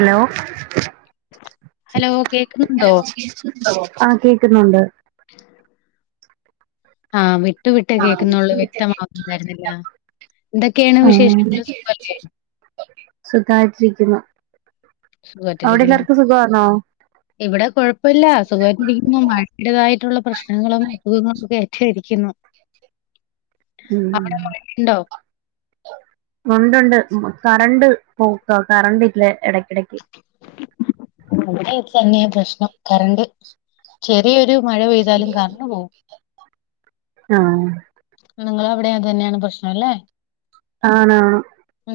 Hello hello കേക്കുന്നുണ്ടോ? ആ കേക്കുന്നുണ്ട് ആഹ് വിട്ടു വിട്ട് കേൾക്കുന്നുള്ള വ്യക്തമാവണ്ടായിരുന്നില്ല ആ സുഗായിട്ടിരിക്കുന്നു അവിടെ സുഖായിട്ടിരിക്കുന്നു. എല്ലാർക്കും സുഖമാണോ ഇവിടെ കുഴപ്പില്ല സുഖായിട്ടിരിക്കുന്നു മഴടതായിട്ടുള്ള പ്രശ്നങ്ങളും അസുഖങ്ങളൊക്കെ രിക്കുന്നു ഉ ഉണ്ട്ണ്ട് കറണ്ട് പോക്ക കറണ്ട് ഇല്ല ഇടക്കിടക്ക് അത തന്നെയ പ്രശ്നം കരണ്ട് ചെറിയൊ മഴ പെയ്താലും കറണ്ട് പോകും ആ ണങ്ങളൾ അവിടെ അതന്നെയാണ് പ്രശ്നം അല്ലേ ആണ് ആണ്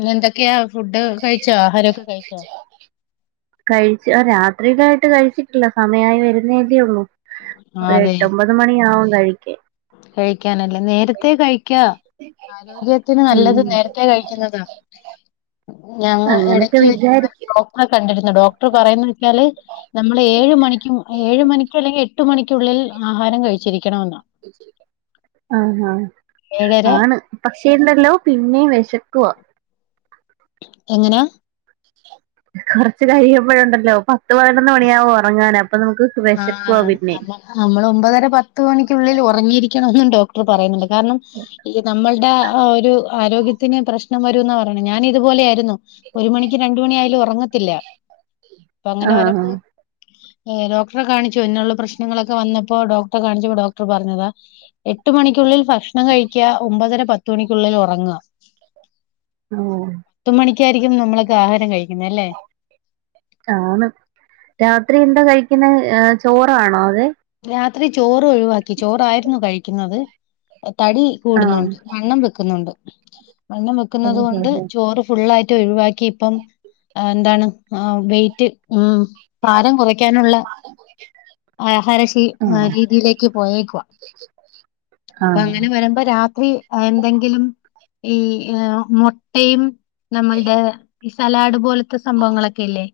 പി എന്തൊക്കെയാ ഫുഡ് കഴിച്ചോ ആഹാരൊക്കെ കഴിച്ചോ കഴിച്ച് രാത്രിയിലായിട്ട് കഴിച്ചിട്ടില്ല സമയമായി വരുന്നേല്ലേള്ളൂ ആ ഒരു അതെ എട്ടൊമ്പത് മണിയാവും കഴിക്കാൻ കഴിക്കാനല്ലേ നേരത്തെ കഴിക്കാ ആരോഗ്യത്തിന് ഉം നല്ലത് നേരത്തെ കഴിക്കുന്നതാ ഞങ്ങ അങ്ങനൊക്കെ ഇടക്ക് വ വിചാരിക്കും ഡോക്ടറെ കണ്ടിരുന്നു ഡോക്ടർ പറയുന്നത് വെച്ചാല് നമ്മള് ഏഴ് മണിക്കും ഏഴ് മണിക്ക അല്ലെങ്കിൽ എട്ട് മണിക്കുള്ളിൽ ആഹാരം കഴിച്ചിരിക്കണമെന്ന ഉ ആഹ് ആഹ് ഏഴര ആണ് പക്ഷേ ഉണ്ടല്ലോ പിന്നെ വിശക്കുവ എങ്ങനാ കുറച്ച് കഴിയുമ്പോഴുണ്ടല്ലോ പത്ത് പതിനൊന്ന് മണിയാവോ ഉറങ്ങാന അപ്പൊ നമുക്ക് വിശക്കുവാ ആഹ് പിന്നെയും നമ്മൾ ഒമ്പതര പത്ത് മണിക്കുള്ളിൽ ഉറങ്ങിയിരിക്ക നമ്മളുടെ ഒരു ആരോഗ്യത്തിന് പ്രശ്നം വരുംന്ന പറയണ ഞാന് ഇതുപോലെ ആയിരുന്നു ഒരു മണിക്ക് രണ്ട് മണി ആയാലും ഉറങ്ങത്തില്ല അപ്പൊ അങ്ങനെ ആ വരുമ്പോ ഏ, ഡോക്ടറെ കാണിച്ചു എന്നുള്ള പ്രശ്നങ്ങളൊക്കെ വന്നപ്പോ ഡോക്ടറെ കാണിച്ചപ്പോ ഡോക്ടർ പറഞ്ഞതാ എട്ട് മണിക്കുള്ളിൽ ഭക്ഷ ഭക്ഷണം കഴിക്ക ഓ പത്ത് മണിക്കായിരിക്കും നമ്മൾക്ക് ആഹാരം കഴിക്കുന്ന അല്ലേ ആണ് രാത്രി എന്തോ കഴിക്കുന്ന ചോറാണോ അതൊ രാത്രി ചോറ് ഒഴിവാക്കി ചോറായിരുന്നു കഴിക്കുന്നത് തടി ആഹ് കൂടുന്നുണ്ട് വണ്ണം വെക്കുന്നുണ്ട് വണ്ണം വെക്കുന്നത് കൊണ്ട് ഓഹോ ചോറ് ഫുള്ളായിട്ട ഒഴിവാക്കി ഇപ്പം ആഹ് ഭാരം കുറയ്ക്കാനുള്ള ആഹാര ഹോ ആ രീതിയിലേക്ക് പോയേക്കുവാ അപ്പൊ ആഹ് അങ്ങനെ വരുമ്പോ രാത്രി എന്തെങ്കിലും ഈ മുട്ടയും നമ്മളുടെ സലാഡ് പോലത്തെ സംഭവങ്ങളൊക്കെല്ലേ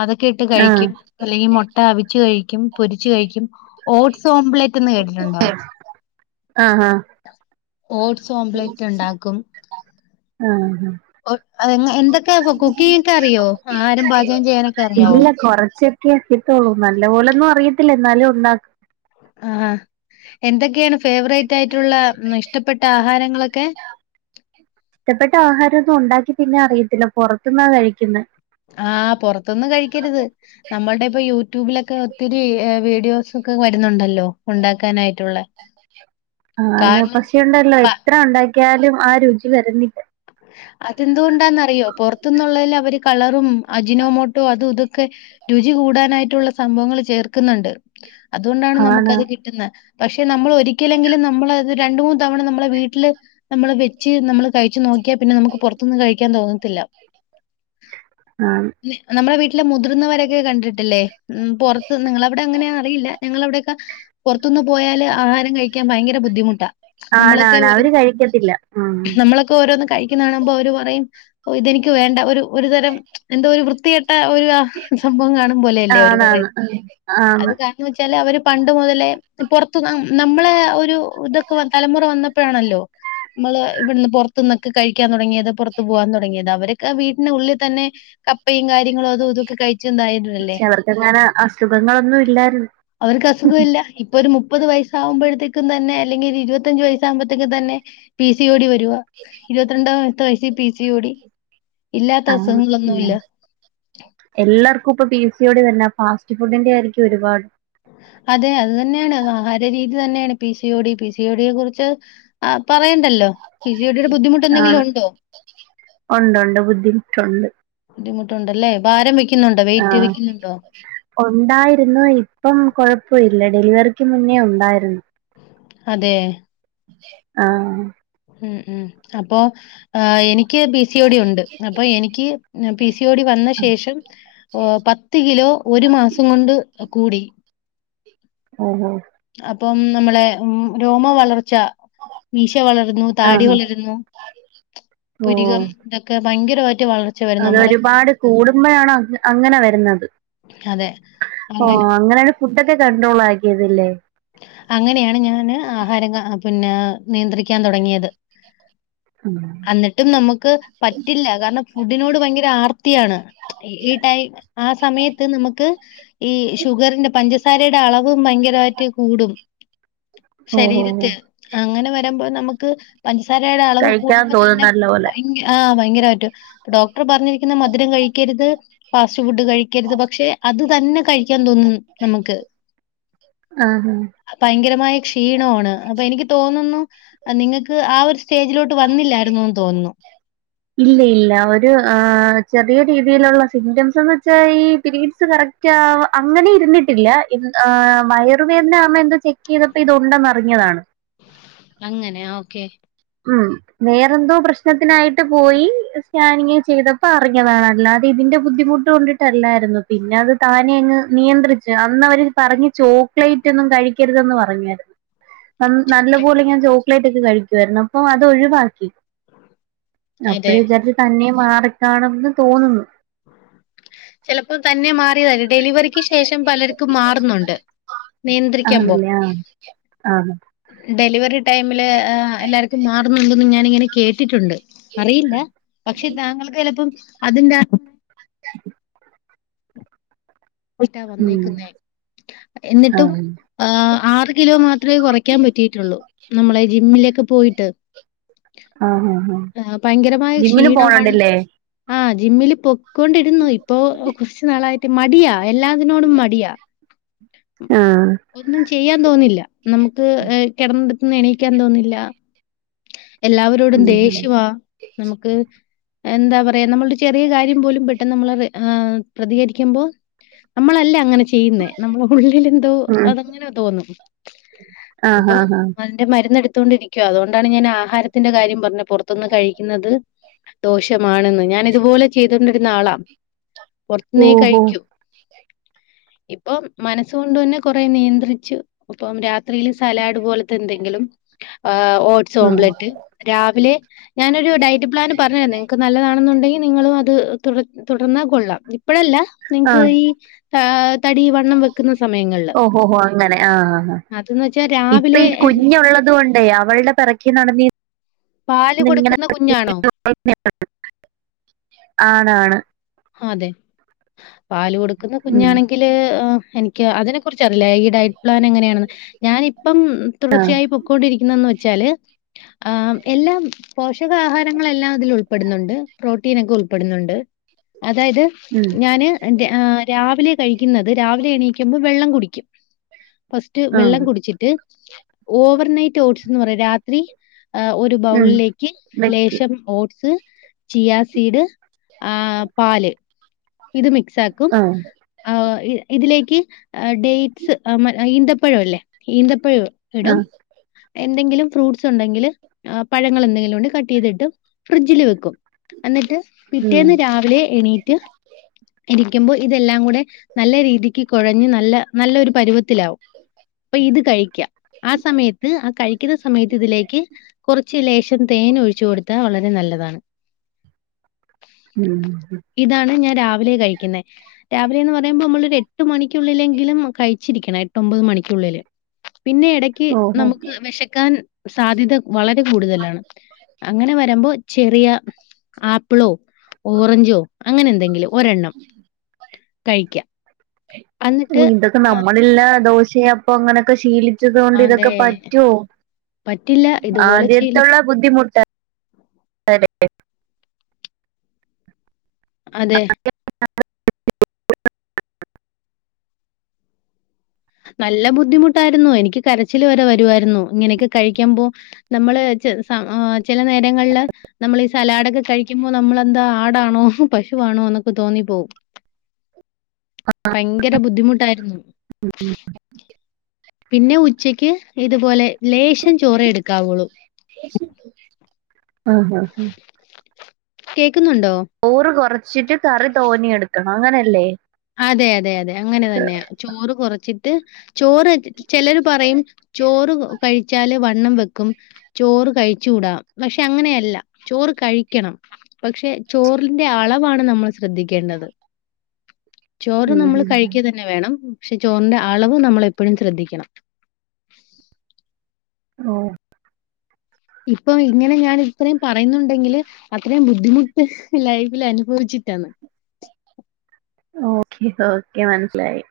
അതൊക്കെ ഇട്ട് ആഹ് കഴിക്കും അല്ലെങ്കിൽ മുട്ട അവിച്ച്കഴിക്കും പൊരിച്ച കഴിക്കും ഓട്സ് ഓംലറ്റ്ന്ന് കേട്ടിട്ടുണ്ടോ ആഹ് ആഹ് ആഹ് ഓട്സ് ഓംലറ്റ് ഉണ്ടാക്കും ആഹ് ഓ- അതെങ്ങ- എന്തൊക്കെ കുക്കിംഗൊക്കെ അറിയോ ആഹാരം പാചകം ചെയ്യാനൊക്കെ അറിയാവോ ഇല്ല കൊറച്ചൊക്കെ നല്ല പോലൊന്നും അറിയത്തില്ല എന്നാലും ഉണ്ടാക്കും ആഹ് എന്തൊക്കെയാണ് ഫേവറേറ്റ് ആയിട്ടുള്ള ഇഷ്ടപ്പെട്ട ആഹാരങ്ങളൊക്കെ ഇഷ്ടപ്പെട്ട ആഹാരംന്നും ഉണ്ടാക്കി തിന്നാൻ അറിയത്തില്ല പുറത്ത്ന്നാ കഴിക്കുന്നത് ആഹ് പുറത്തൊന്നും കഴിക്കരുത് നമ്മളുടെ ഇപ്പ യു യൂട്യൂബിലൊക്കെ ഒത്തിരി വീഡിയോസ് ഒക്കെ വരുന്നുണ്ടല്ലോ ഉണ്ടാക്കാനായിട്ടുള്ള ആണ് കാരണം പക്ഷയുണ്ടല്ലോ പ എത്ര ഉണ്ടാക്കിയാലും ആ രുചി വരുന്നില്ല അതെന്തുകൊണ്ടാന്നറിയോ പുറത്തന്നുള്ളതിൽ അവര് കളറും അജിനോമോട്ടോ അതും ഇതൊക്കെ രുചി കൂടാനായിട്ടുള്ള സംഭവങ്ങൾ ചേർക്കുന്നുണ്ട്. അതുകൊണ്ടാണ് ആണ് നമുക്കത് കിട്ടുന്ന. പക്ഷെ നമ്മള് ഒരിക്കലെങ്കിലും നമ്മള് അത് രണ്ട് മൂന്ന് തവണ നമ്മളെ വീട്ടില് നമ്മള് വെച്ച് നമ്മള് കഴിച്ചു നോക്കി. ക്കിയ നമുക്ക് പുറത്തന്ന് കഴിക്കാൻ തോന്നത്തില്ല ആണ് നമ്മടെ വീട്ടിൽ ഇല്ല മുതിർന്നവരൊക്കെ കണ്ടിട്ടല്ലേ ഉം പുറത്ത് നിങ്ങളവിടെ അങ്ങനെ അറിയില്ല ഞങ്ങളവിടെക്ക പുറത്തുന്നന്ന് പോയാല് ആഹാരം കഴിക്കാൻ ഭയങ്കര ബുദ്ധിമുട്ടാ നമ്മളൊക്കെ ആണാണ് ഒരു അവര് കഴിക്കത്തില്ല ഉം നമ്മളൊക്കെ ഓരോന്നൊക്കെ കഴിക്കുന്ന കാണുമ്പോ അവര് പറയും ഇതെനിക്ക് വേണ്ട ഒരു ഒരു തരം എന്തോ ഒരു വൃത്തിയെട്ട ഒരു സംഭവം കാണും പോലെല്ലേ അവര് ആണാണ് പറയുന്നേ. അത് ആന്ന് കാരണം വെച്ചാല് അവര് പണ്ട് മുതൽ ലെ പുറത്തുന്ന് നമ്മളെ ഒരു ഇതൊക്കെ തലമുറ വന്നപ്പോഴാണല്ലോ നമ്മള് ഇവിടെന്ന് പൊറത്തുന്നൊക്കെ കഴിക്കാൻ തുടങ്ങിയത് പുറത്തത്ത് പോകാൻ തുടങ്ങിയത് അവരെ വീട്ടന്റെ ഉള്ളിൽ തന്നെ കപ്പയും കാര്യങ്ങളും അതും ഇതൊക്കെ കഴി പക്ഷെ അവർക്ക്ങ്ങനെ അസുഖങ്ങളൊന്നും ഇല്ലായിരുന്നു. അവർക്ക് അസുഖം ഇല്ല ഇപ്പൊ ഒരു മുപ്പത് വയസ് ആകുമ്പോഴത്തേക്കും തന്നെ ആവുമ്പഴത്തേക്കും തന്നെ അല്ലെങ്കിൽ ഇരുപത്തഞ്ച വയസ്സ് ആകുമ്പഴത്തേക്കും തന്നെ പി സി ഒ ഡി വരുവാ. ഇരുപത്തിരണ്ടാമത്തെ വയസ്സിൽ പി സി ഓടി ആ ഉം എല്ലാർക്കും ഇപ്പൊ പിസി പിസി ഓടി തന്നാ ഫാസ്റ്റ് ഫുഡിന്റെ ആയിരിക്കും ഒരുപാട്. അതെ അത് തന്നെയാണ് ആഹാര രീതി തന്നെയാണ് P C O D P സിഓ ഡിയെ കുറിച്ച് ആ പറയണ്ടല്ലോ പിസി ഓ ഡിയുടെ ബുദ്ധിമുട്ട് ആണ് എന്തെങ്കിലും ഉണ്ടോ ട്ടുണ്ട് ബുദ്ധിമുട്ടുണ്ടല്ലേ ഭാരം വയ്ക്ക് ആ ഉണ്ടായിരുന്നു ഇപ്പം കൊഴ പ്പ ഇല്ല ഡെലിവറിക്ക് മുന്നേ ഉണ്ടായിരുന്നു അതെ ആ ഉം ഉം അപ്പോ ആ എനിക്ക് ക്ക് പി സ ടി ഉണ്ട് അപ്പോ എനിക്ക് പി സി ടി വന്ന ശേഷം ഓ പത്ത്കിലോ ഒരു മാസം കൊണ്ട് കൂടി ഓ ഹോ അപ്പം നമ്മളെ രോമ വളർ ച്ച മീശ വളരുന്നു താടി ആഹ് വളരുന്നു പുരികം ഓഹ് ഇതൊക്കെ ഭയങ്കര അതൊരുപാട് കൂടുമ്പോഴാണോ അങ്ങ അങ്ങനെ വരുന്നത് അതെ ഓ അങ്ങനെ അങ്ങനാണ് ഫുഡൊക്കെ കണ്ട്രോൾ ആക്കിയത് ലേ അങ്ങനെയാണ് ഞാന് ആഹാരം ങ്ങ പിന്നെ നിയന്ത്രിക്കാൻ തുടങ്ങിയത് ഉ [unintelligible] അന്നിട്ടും നമുക്ക് പറ്റില്ല കാരണം ഫുഡിനോട് ഭയങ്കര ആർത്തിയാണ് ഈ ടൈ ആ സമയത്ത് നമുക്ക് ഈ ഷുഗറിന്റെ പഞ്ചസാരയുടെ അളവും ഭയങ്കരമായിട്ട് കൂടും ഓഹോ ശരീരത്തിൽ അങ്ങനെ വരുമ്പോ നമുക്ക് പാൻസാരയുടെ അളവ് കഴിക്കാൻ കൂടുമ്പോ തോന്നും തന്നെ നല്ല പോലെ ഭയങ്കര ആ ഭയങ്കരമായിട്ട ഡോക്ടർ പറഞ്ഞിരിക്കുന്ന മധുരം കഴിക്കരുത് ഫാസ്റ്റ് ഫുഡ് കഴിക്കരുത് പക്ഷെ അത് തന്നെ കഴിക്ക ൻ തോന്നും നമുക്ക് ആഹ് ഭയങ്കരമായി ക്ഷീണമാണ് അപ്പൊ എനിക്ക് തോന്നുന്നു നിങ്ങൾക്ക് ആ ഒരു സ്റ്റേജിലോട്ട് വന്നില്ലായിുന്നന്ന് തോന്നുന്നു ഇല്ല ഇല്ല ഒരു ആ ചെറിയ രീതിയിലുള്ള സിംറ്റംസ്ന്ന് വെച്ചാ ഈ പരീഡ്സ് കറക്റ്റ് അങ്ങനെ ഇരുന്നിട്ടില്ല് ഇൻ ആ വയറു വേദന ആമ എന്തോ ചെക്ക് ചെയ്തപ്പോ ഇത് ഒണ്ടാന്നറിഞ്ഞതാണ് അങ്ങനെയ ഓക്കെ ഉം വേറെന്തോ പ്രശ്നത്തിനായിട്ട് പോയി സ്കാനിങ് ചെയ്തപ്പോ അറിഞ്ഞതാണ് അല്ലാതെ അത ഇതിന്റെ ബുദ്ധിമുട്ട് കൊണ്ടിട്ടല്ലായിരുന്നു പിന്നെ അത് താനെ അങ്ങ് നിയന്ത്രിച്ച് അന്ന് അവര് പറ ചോക്ലേറ്റ് ഒന്നും കഴിക്കരുതെന്ന് പറഞ്ഞരുന്നു [inaudible] നല്ല ചോക്ലേറ്റ്. പോലെ ഞാൻ ചോക്ലേറ്റ് ഒക്കെ അതെ. അപ്പോഴാ വിചാരിച്ച തന്നെ മാറിക്കണെന്ന് തോന്നുന്നു [inaudible] ചിലപ്പോ തന്നെ മാറിയത ഡെലിവറിക്ക് ശേഷം പലർക്കും മാറുന്നുണ്ട് നിയന്ത്രിക്കുമ്പോ. ആണല്ലേ ആഹ് ആഹ് ഡെലിവറി ടൈമിൽ എല്ലാവർക്കും അറിയില്ല പക്ഷെ താങ്കൾക്ക് ചിലപ്പോ അതിന്റെ [inaudible] [unintelligible] ഉം വന്നേക്കുന്നേ എന്നിട്ടും ആഹ് ആ ആറ് കിലോ മാത്രമേ കുറയ്ക്കാൻ പറ്റിട്ടുള്ളൂ നമ്മളെ ജിമ്മിലെ ഇപ്പ പോയിട്ട് ആഹ് ആഹ് ആഹ് ആ ഭയങ്കരമായ ജിമ്മിന് ക്ഷീണമാണ് പോണണ്ടല്ലേ ആഹ ജിമ്മില് പൊക്കൊണ്ടിരുന്നു ഇപ്പൊ കുറച്ചു നാളായിട്ട് മടിയാ എല്ലാത്തിനോടും മടിയാ ആഹ് ഒന്നും ചെയ്യാൻ തോന്നില്ല നമുക്ക് കിടന്നിട്ട് എണീക്കാൻ തോന്നില്ല എല്ലാവരോടും ഉം ദേഷ്യവാ നമുക്ക് എന്താ പറയാ നമ്മളുടെ ചെറിയ കാര്യം പോലും പെട്ടെന്ന് നമ്മൾ അത് പ്രതികരിക്കുമ്പോൾ നമ്മളല്ലേ അങ്ങനെ ചെയ്യുന്നേ നമ്മള ഉള്ളിൽ അത് എന്തോ ഉം അതങ്ങനെ തോന്നും. ആഹ് ഇപ്പൊ ആഹ് ആഹ് അതിന്റെ മരുന്ന് ത്തണ്ടിരിക്കുവ അതുകൊണ്ടാണ് ഞാൻ എടുത്തു കൊണ്ടിരിക്കുവാ ആഹാരത്തിന്റെ കാര്യം പറഞ്ഞ പുറത്തനിന്ന് കഴിക്കുന്നത് ദോഷം ആണെന്ന് ഞാൻ ഇതുപോലെ ചെയ്തൊണ്ടിരുന്ന ആളാ പുറത്തുന്നെ ഓഹോ കഴിക്കൂ ഇപ്പോ മനസ്സ് കൊണ്ട് തന്നെ കൊറേ നിയന്ത്രിച്ചു ഇപ്പം രാത്രി സലാഡ് പോലത്തെ എന്തെങ്കിലും ആ ഓട്സ് ഉം ഓംപ്ലേറ്റ് രാവിലെ ഞാനൊരു ഡയറ്റ് പ്ലാൻ പറഞ്ഞതരുന്നു നിങ്ങക്ക് നല്ലതാണെന്നണ്ടങ്കിൽ നിങ്ങളും അത് തുടർന്നാ കൊള്ളാം ഇപ്പോഴല്ലേ നിങ്ങക്ക് ആഹ് ഈ തടി വണ്ണം വെക്കുന്ന സമയങ്ങളിൽ അത് ഇപ്പോ ഈ കുഞ്ഞള്ളത് കൊണ്ടേ അവളുടെ പിറകെ നടന്ന് പാല് ങ്ങനെ കൊടുക്കുന്ന കുഞ്ഞാണോ? [unintelligible] ആണ് ആണ് പാൽ കൊടുക്കുന്ന കുഞ്ഞാണെങ്കിൽ എനിക്ക് അതിനെ കുറിച്ച്റിയില്ല ഈ ഡയറ്റ് എങ്ങനെയണെന്ന് ഞാൻ ഇപ്പം ആഹ് തുടർച്ചയായി പോയിക്കൊണ്ടിരിക്കുന്നത് വെച്ചാല് ആ എല്ലാം പോഷകാഹാരങ്ങളെല്ലാം അതിൽ ഉൾപ്പെടുന്നുണ്ട് പ്രോട്ടീൻ ഓക്കെ ഉൾപ്പെടുന്നുണ്ട് അതായത് ഉം ഞാന് രാവിലെ കഴിക്കുന്നത് രാവിലെ എണീക്കുമ്പോൾ വെള്ളം കുടിക്കും ഫസ്റ്റ് വെള്ളം ആഹ് കുടിച്ചിട്ട് ഓവർനൈറ്റ് ഓട്സ് പറ രാത്രി ഒരു ഉം ബൗളിലേക്ക് വെക്കും ലേശം ഓട്സ് ചിയ സീഡ് ആ പാല് ഇത് മിക്സ് മിക്സ്‌ ആക്കും ആഹ് ഇതിലേക്ക് ഡേറ്റ്സ് ഈന്തപ്പഴം അല്ലേ ഈന്തപ്പഴം ഇടും ആഹ് എന്തെങ്കിലും ഫ്രൂട്ട്സ് ഉണ്ടെങ്കിൽ പഴങ്ങൾ എന്തെങ്കിലും ഉണ്ടെങ്കിൽ കട്ട് ചെയ്തിട്ട് ഫ്രിഡ്ജിൽ വെക്കും എന്നിട്ട് ഉം പിറ്റേന്ന് രാവിലെ എണീറ്റ് ഇരിക്കുമ്പോ ഇതെല്ലാം കൂടെ നല്ല രീതിക്ക് കുഴഞ്ഞ് നല്ല നല്ലൊരു പരിവത്തിലാവും. അപ്പൊ ഇത് കഴിക്കാം. ആ സമയത്ത് ആ കഴിക്കുന്ന സമയത്ത് ഇതിലേക്ക് കുറച്ച് ലേശം തേൻ ഒഴിച്ചു കൊടുത്താൽ വളരെ നല്ല നല്ലതാണ്. ഉം ഇതാണ് ഞാൻ രാവിലെ കഴിക്കുന്നേ. രാവിലെന്ന് പറയുമ്പോ നമ്മളൊരു എട്ട് മണിക്കുള്ളിലെങ്കിലും കഴിച്ചിരിക്കണം. എട്ടൊമ്പത് മണിക്കുള്ളില്. പിന്നെ എടക്ക് ഓഹോ നമുക്ക് വെശക്കാൻ സാധ്യത വളരെ കൂടുതലാണ്. അങ്ങനെ വരുമ്പോ ചെറിയ ആപ്പിളോ ഓറഞ്ചോ അങ്ങനെ എന്തെങ്കിലും ഒരെണ്ണം കഴിക്ക. ഓ ഇതൊക്ക നമ്മളല്ല ദോശയെ അപ്പൊ അങ്ങനൊക്ക ശീലി ച്ചതോണ്ട് ഇതൊക്കെ അതെ. പറ്റുവൊ പറ്റില്ല. ഇതുപോലെ ശീലിച്ച് ആദ്യത്തുള്ള ബുദ്ധിമുട്ട അതെ. അതെ. നല്ല ബുദ്ധിമുട്ടായിരുന്നു എനിക്ക് കരച്ചിൽ വരെ വരുവായിരുന്നു. ഇങ്ങനെയൊക്കെ കഴിക്കുമ്പോ നമ്മള് ചില സ ചില നേരങ്ങളില് നമ്മളീ സലാഡൊക്കെ കഴിക്കുമ്പോ നമ്മളെന്താ ആടാണോ പശു ണൊന്നൊക്കെ തോന്നിപ്പോവും. ഭയങ്കര ബുദ്ധിമുട്ടായിരുന്നു. ഉം പിന്നെ ഉച്ചക്ക് ഇതുപോലെ ലേശം ചോറേ എടുക്കാവുള്ളു. ആഹ് ആഹ് ആ. കേക്കുന്നുണ്ടോ? ഓറ് കുറച്ചിട്ട് കറി തോന്നേം എടുക്കണം അങ്ങനല്ലേ? അതെ അതെ അതെ അങ്ങനെ തന്നെയ ചോറ് കുറച്ചിട്ട് ചോറ് ചിലർ പറയും ചോറ് കഴിച്ചാല് വ ണ്ണം വെക്കും ചോറ് കഴിച്ചൂട. പക്ഷെ അങ്ങനെയല്ല ചോറ് കഴിക്കണം പക്ഷെ ചോറിന്റെ അളവാണ് നമ്മള് ശ്രദ്ധിക്കേണ്ടത്. ചോറ് ഉം നമ്മള് ഉം കഴിക്ക തന്നെ വേണം. പക്ഷെ ചോറിന്റെ അളവ് നമ്മളെപ്പോഴും ശ്രദ്ധിക്കണം. ഓ ഇപ്പം ഇങ്ങനെ ഞാൻ ഇത്രയും പറയുന്നുണ്ടെങ്കില് അത്രയും ബുദ്ധിമുട്ട് ലൈഫിൽ അനുഭവിച്ച് ട്ടാന്ന്. ഓക്കെ ഓക്കെ മനസിലായി.